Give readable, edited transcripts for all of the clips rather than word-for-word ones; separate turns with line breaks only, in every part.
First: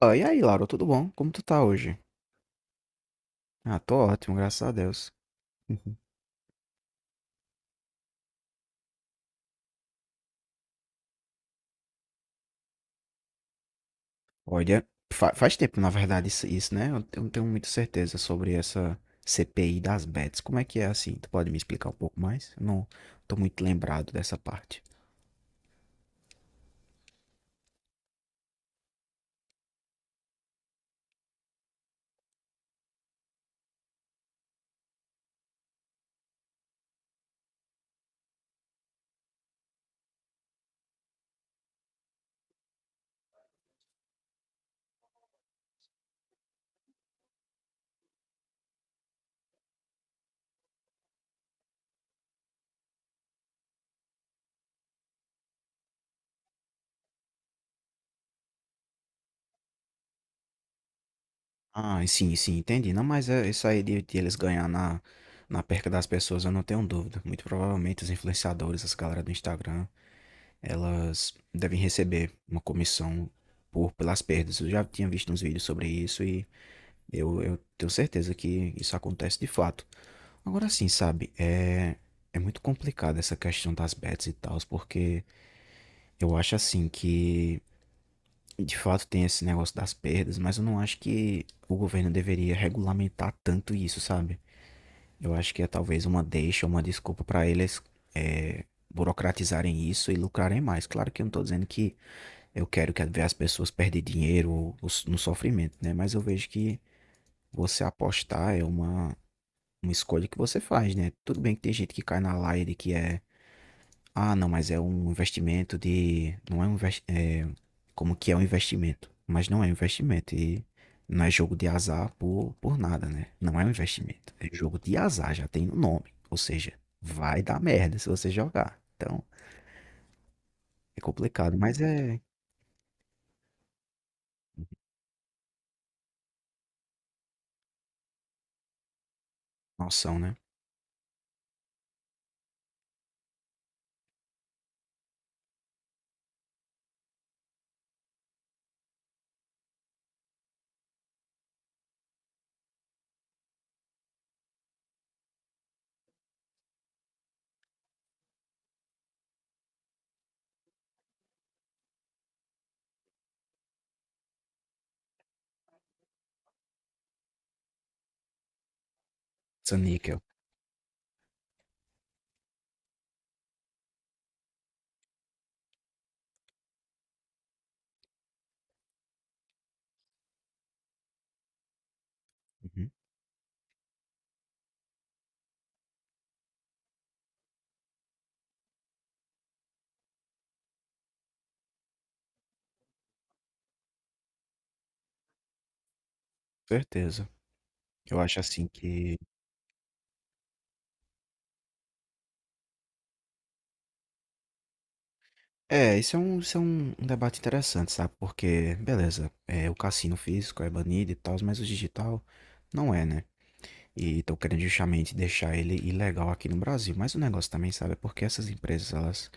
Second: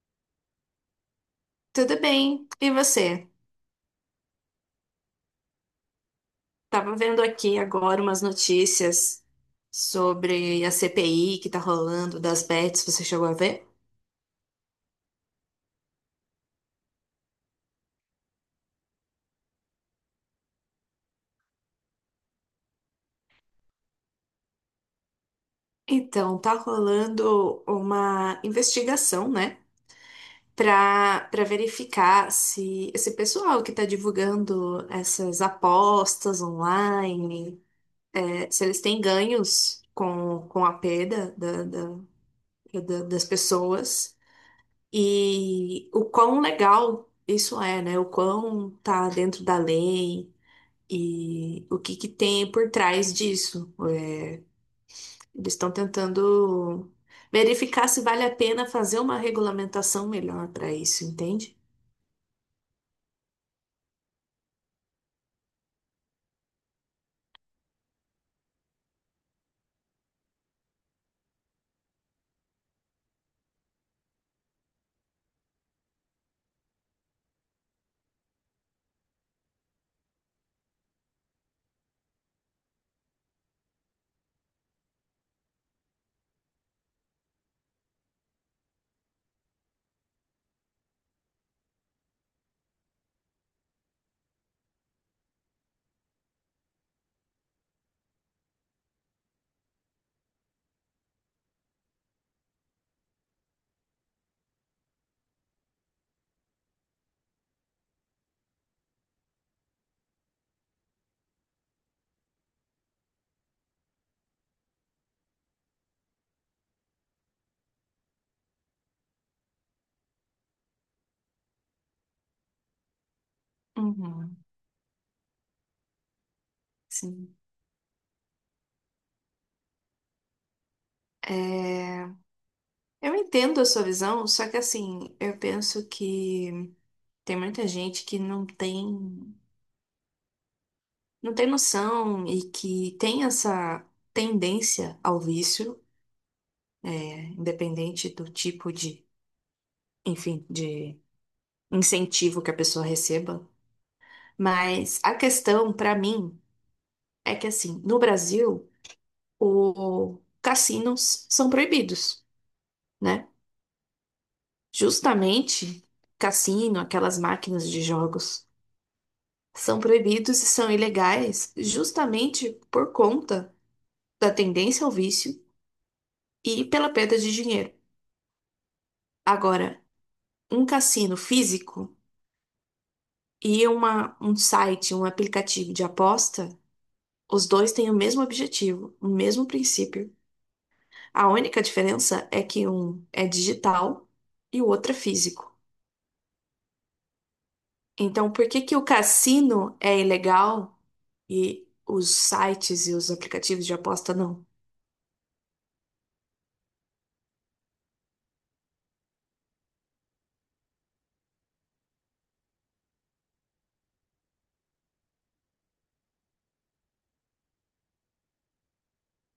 Ah, e aí, Laura, tudo bom? Como tu tá hoje?
Tudo bem? E você?
Ah, tô ótimo, graças a Deus. Uhum.
Tava vendo aqui agora umas notícias sobre a CPI que tá rolando das bets, você chegou a ver?
Olha, faz tempo, na verdade, isso, né? Eu não tenho muita certeza sobre essa CPI das bets. Como é que é assim? Tu pode me explicar um pouco mais? Eu não tô muito lembrado dessa parte.
Então, tá rolando uma investigação, né, pra verificar se esse pessoal que tá divulgando essas apostas online, se eles têm ganhos com a perda das pessoas. E o quão legal isso é, né? O quão tá dentro da lei e o que que tem por trás disso. Eles estão tentando verificar se vale a pena fazer uma regulamentação melhor para isso, entende?
Ah, sim, sim, entendi. Não, mas é isso aí de eles ganhar na perca das pessoas, eu não tenho dúvida. Muito provavelmente os influenciadores, as galera do Instagram, elas devem receber uma comissão por pelas perdas. Eu já tinha visto uns vídeos sobre isso. e Eu tenho certeza que isso acontece de fato. Agora sim, sabe, é, é muito complicado essa questão das bets e tal, porque eu acho assim que de fato tem esse negócio das perdas, mas eu não acho que o governo deveria regulamentar tanto isso, sabe? Eu acho que é talvez uma deixa, uma desculpa para eles é, burocratizarem isso e lucrarem mais. Claro que eu não tô dizendo que eu quero que ver as pessoas perderem dinheiro ou no sofrimento, né? Mas eu vejo que você apostar é uma escolha que você faz, né? Tudo bem que tem gente que cai na laia de que é, ah, não, mas é um investimento de, não é um é, como que é um investimento, mas não é um investimento e não é jogo de azar por nada, né? Não é um investimento,
Uhum,
é jogo de azar, já tem no nome, ou seja,
sim.
vai dar merda se você jogar. Então, é complicado, mas
É,
é
eu entendo a sua visão, só que assim, eu penso que tem muita gente que não tem,
noção, né?
não tem noção e que tem essa tendência ao vício, é, independente do tipo de, enfim, de incentivo que a pessoa receba. Mas a questão para mim é que assim, no Brasil, os cassinos são proibidos, né? Justamente cassino, aquelas máquinas de jogos,
Essa
são
níquel.
proibidos e são ilegais justamente por conta da tendência ao vício e pela perda de dinheiro. Agora, um cassino físico
Uhum,
e um site, um aplicativo de aposta. Os dois têm o mesmo objetivo, o mesmo princípio. A única diferença é que um é digital e o outro é físico.
certeza. Eu
Então,
acho
por que
assim
que o
que
cassino é ilegal e os sites e os aplicativos de aposta não?
é, isso é um debate interessante, sabe? Porque, beleza, é, o cassino físico é banido e tal, mas o digital não é, né? E estão querendo justamente deixar ele ilegal aqui no Brasil. Mas o negócio também, sabe, é porque essas empresas, elas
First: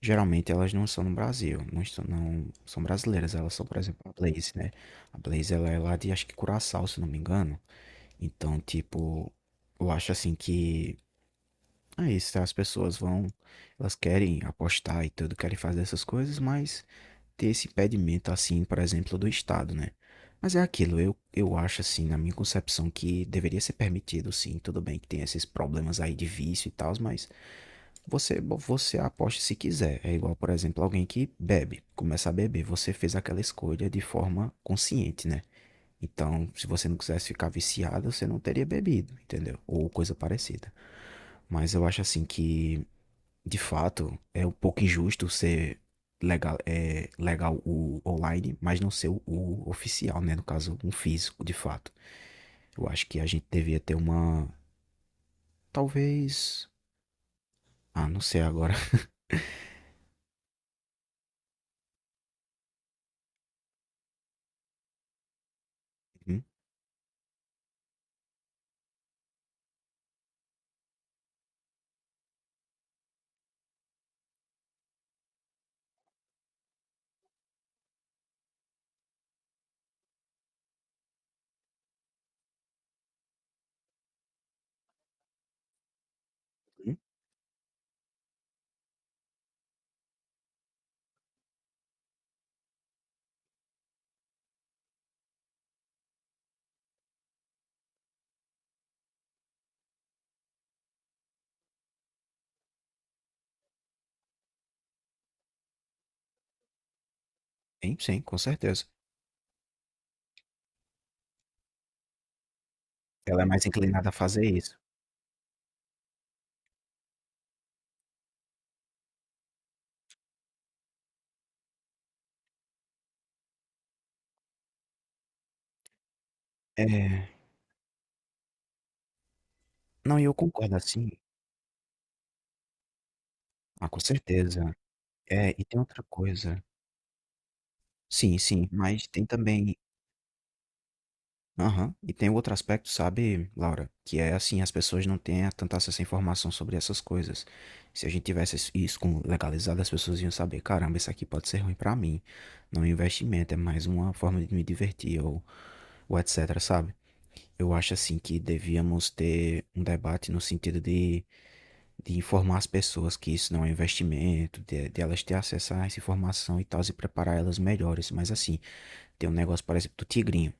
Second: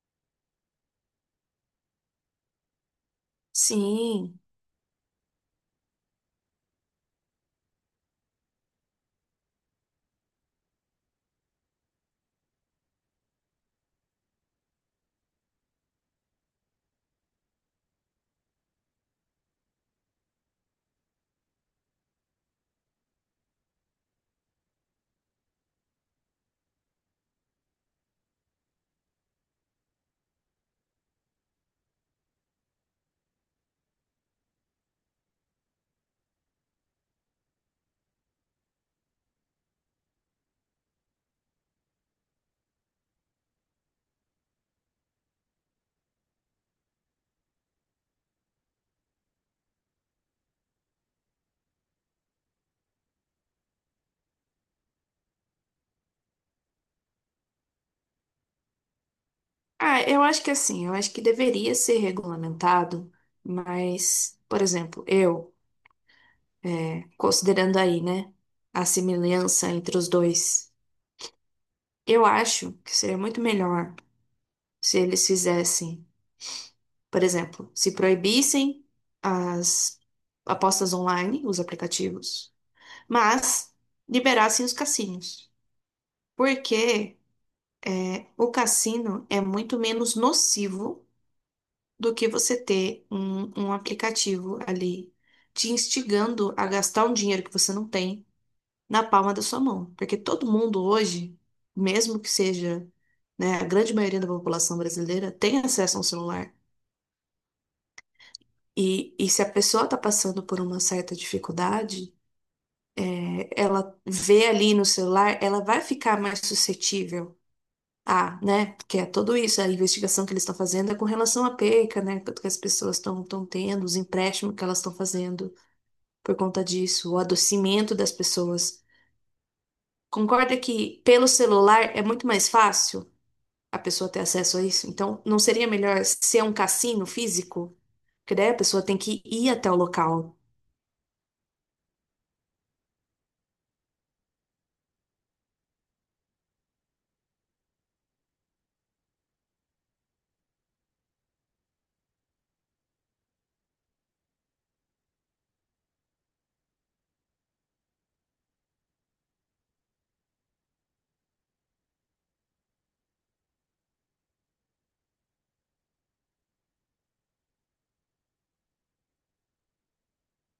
geralmente elas não são no Brasil, não, estão, não são brasileiras, elas são, por exemplo, a
Sim.
Blaze, né? A Blaze ela é lá de acho que Curaçao, se não me engano. Então, tipo, eu acho assim que é isso, tá? As pessoas vão, elas querem apostar e tudo, querem fazer essas coisas, mas ter esse impedimento, assim, por exemplo, do Estado, né? Mas é aquilo, eu acho, assim, na minha concepção, que deveria ser permitido, sim. Tudo bem que tem esses problemas aí de vício e tal, mas você aposta se quiser. É igual, por exemplo, alguém que bebe, começa a beber. Você fez aquela escolha de forma consciente, né? Então, se você não quisesse ficar viciado, você não teria bebido, entendeu? Ou coisa parecida. Mas eu acho assim que de fato, é um pouco injusto ser legal, é, legal o online, mas não ser o oficial, né? No caso, um físico, de fato. Eu acho que a gente devia ter uma. Talvez. Ah, não sei agora.
Ah, eu acho que assim, eu acho que deveria ser regulamentado, mas, por exemplo,
Hum,
considerando aí, né, a semelhança entre os dois, eu acho que seria muito melhor se eles fizessem. Por exemplo, se proibissem as apostas online, os aplicativos, mas liberassem os cassinos.
hum,
Porque é, o cassino é muito menos nocivo do que você ter um aplicativo ali te instigando a gastar um dinheiro que você não tem na palma da sua mão. Porque todo mundo hoje, mesmo que seja, né, a grande maioria da população brasileira, tem acesso a um celular.
sim, sim, com certeza.
E se a pessoa está passando por uma certa dificuldade,
Ela é
é,
mais
ela
inclinada a fazer
vê ali
isso.
no celular, ela vai ficar mais suscetível a, né? Porque é tudo isso, a investigação que eles estão fazendo é com relação à perca, né? Que as pessoas estão tendo, os empréstimos que elas estão fazendo por conta disso, o
É.
adoecimento das pessoas.
Não, e eu
Concorda
concordo
que
assim.
pelo celular é muito mais fácil a
Ah, com
pessoa ter acesso a
certeza.
isso? Então, não
É, e
seria
tem
melhor
outra
ser um
coisa.
cassino físico? Porque
Sim,
daí a
sim,
pessoa tem
mas
que
tem
ir até o
também
local.
aham. E tem outro aspecto, sabe, Laura? Que é assim, as pessoas não têm tanta acesso à informação sobre essas coisas. Se a gente tivesse isso legalizado, as pessoas iam saber, caramba, isso aqui pode ser ruim pra mim. Não é um investimento, é mais uma forma de me divertir ou etc, sabe? Eu acho assim que devíamos ter um debate no sentido de informar as pessoas que isso não é um investimento, de elas ter acesso a essa informação e tal, e preparar elas melhores. Mas assim, tem um negócio, por exemplo, do tigrinho.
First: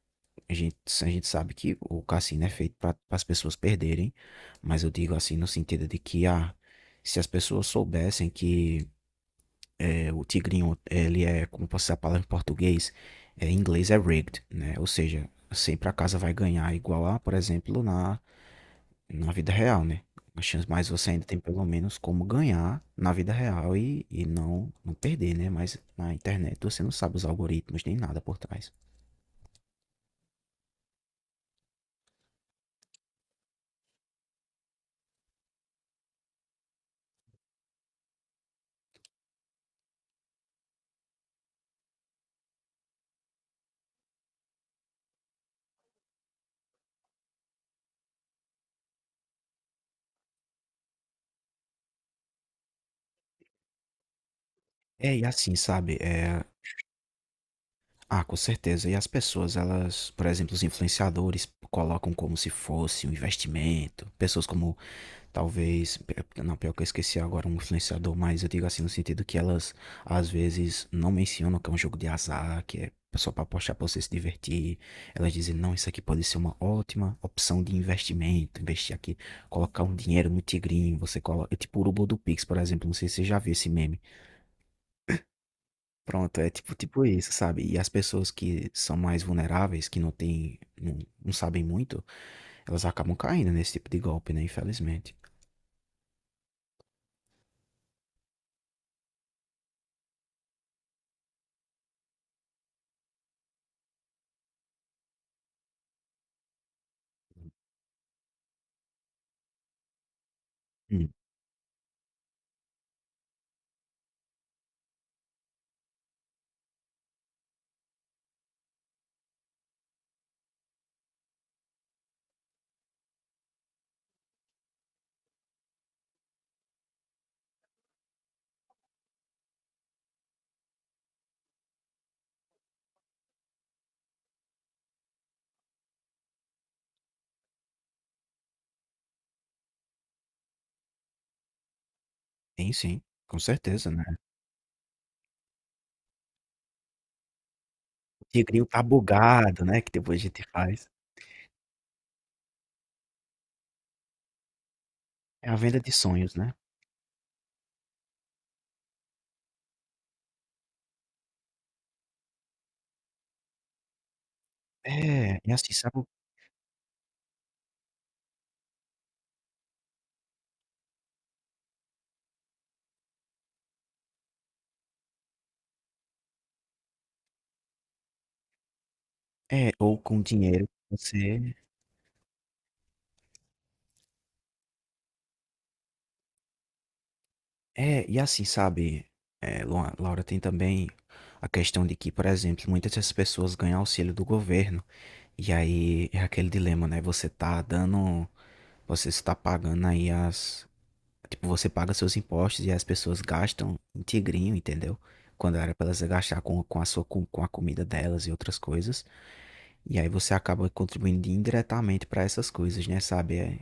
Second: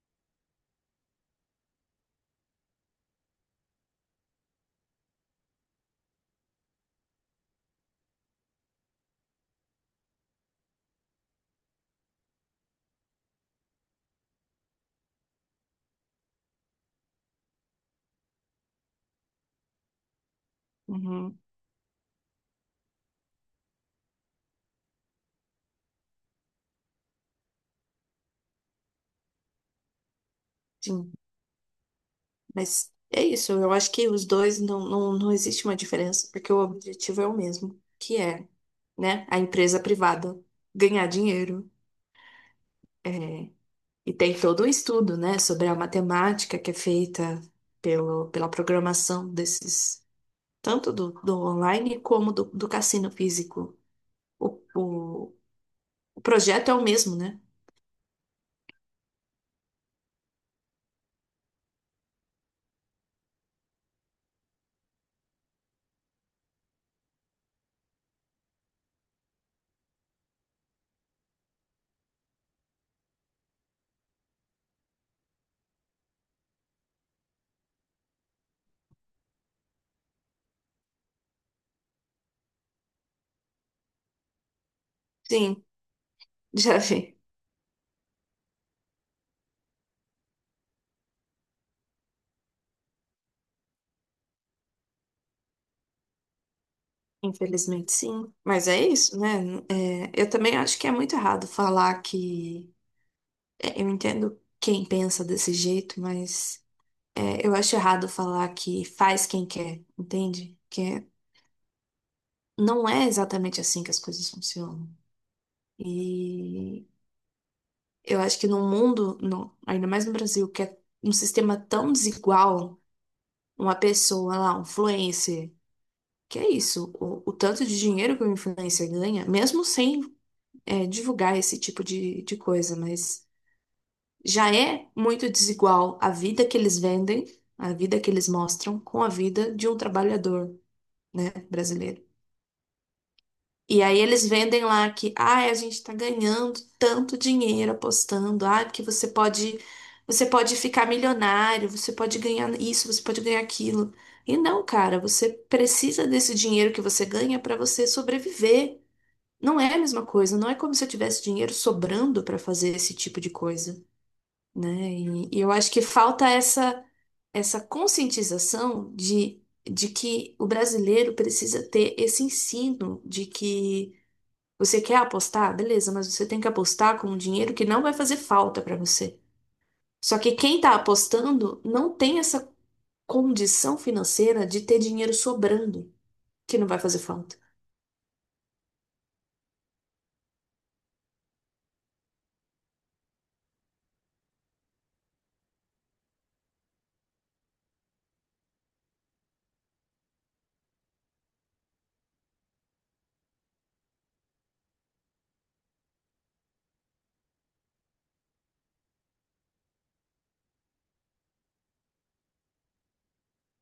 A gente, a gente sabe que o cassino é feito para as pessoas perderem, mas eu digo assim no sentido de que ah, se as pessoas soubessem que eh, o tigrinho, ele é, como posso dizer a palavra em português, eh, em inglês é rigged, né? Ou seja, sempre a casa vai ganhar igual a, por exemplo, na, na vida real, né? As chances- mas você ainda tem
Uhum,
pelo menos como ganhar na vida real e não, não perder, né? Mas na internet você não sabe os algoritmos nem nada por trás.
sim, mas é isso. Eu acho que os dois não existe uma diferença, porque o objetivo é o mesmo, que é, né, a empresa privada ganhar dinheiro. É, e tem todo o estudo, né, sobre a matemática que é feita pela programação desses, tanto do online como do cassino físico. O,
É, e
o,
assim, sabe?
o
É,
projeto é o mesmo, né?
ah, com certeza. E as pessoas, elas, por exemplo, os influenciadores colocam como se fosse um investimento. Pessoas como, talvez, não, pior que eu esqueci agora um influenciador, mas eu digo assim no sentido que elas, às vezes, não mencionam que é um jogo de azar, que é só para apostar para você se divertir. Elas dizem, não, isso aqui pode ser uma ótima opção de investimento. Investir aqui, colocar um dinheiro no tigrinho, você coloca, tipo o urubu do Pix, por exemplo, não sei se você já viu esse meme.
Sim,
Pronto, é tipo,
já
tipo
vi.
isso, sabe? E as pessoas que são mais vulneráveis, que não têm, não, não sabem muito, elas acabam caindo nesse tipo de golpe, né? Infelizmente.
Infelizmente, sim. Mas é isso, né? É, eu também acho que é muito errado falar que. É, eu entendo quem pensa desse jeito, mas é, eu acho errado falar que faz quem quer, entende? Que é-
Hum.
não é exatamente assim que as coisas funcionam. E eu acho que no mundo, no- ainda mais no Brasil, que é um sistema tão desigual, uma pessoa lá, um influencer. Que é isso, o tanto de dinheiro que o influencer ganha, mesmo sem é, divulgar esse tipo de coisa, mas já é muito desigual a vida que eles vendem, a vida que eles mostram, com a vida de um trabalhador, né, brasileiro.
Sim, sim, com
E
certeza,
aí
né?
eles vendem lá que, ai, a gente tá ganhando tanto dinheiro
O
apostando,
tigrinho
ai,
tá
porque
bugado, né? Que depois a
você
gente
pode ficar
faz.
milionário, você pode ganhar isso, você pode ganhar aquilo. E não, cara, você
É a venda de
precisa
sonhos,
desse
né?
dinheiro que você ganha para você sobreviver. Não é a mesma coisa, não é como se eu tivesse dinheiro sobrando para fazer esse tipo de coisa, né? E,
É,
e eu
e
acho
assim,
que
sabe? O-
falta essa essa conscientização de que o brasileiro precisa ter esse ensino de que você quer apostar, beleza, mas você tem que apostar com um dinheiro que não vai fazer falta para você.
é, ou
Só
com
que quem
dinheiro
está
que você.
apostando não tem essa condição financeira de ter dinheiro sobrando, que não vai fazer falta.
É, e assim, sabe? É, Laura, tem também a questão de que, por exemplo, muitas dessas pessoas ganham auxílio do governo. E aí é aquele dilema, né? Você tá dando. Você está pagando aí as. Tipo, você paga seus impostos e as pessoas gastam em tigrinho, entendeu? Quando era para elas gastar com a sua com a comida delas e outras coisas. E aí você acaba contribuindo indiretamente para essas coisas, né? Sabe? É,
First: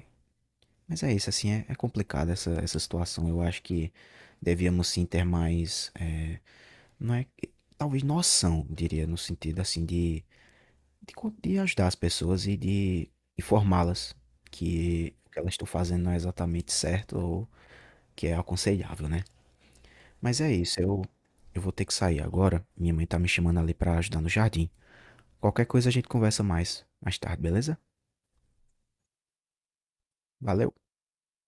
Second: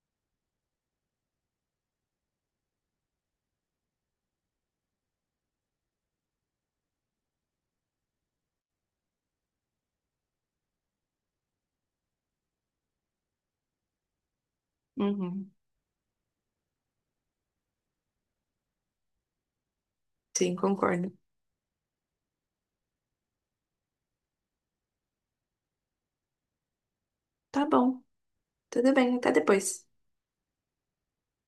mas é isso, assim, é, é complicado essa, essa situação. Eu acho que devíamos sim ter mais. É, não é. Talvez noção, diria, no sentido assim de, de ajudar as pessoas e de informá-las que o que
Uhum.
elas estão fazendo não é exatamente certo ou que é aconselhável, né. Mas é
Sim,
isso,
concordo.
eu vou ter que sair agora, minha mãe tá me chamando ali pra ajudar no jardim. Qualquer coisa a gente conversa mais, mais tarde,
Tá
beleza?
bom, tudo bem, até depois.
Valeu.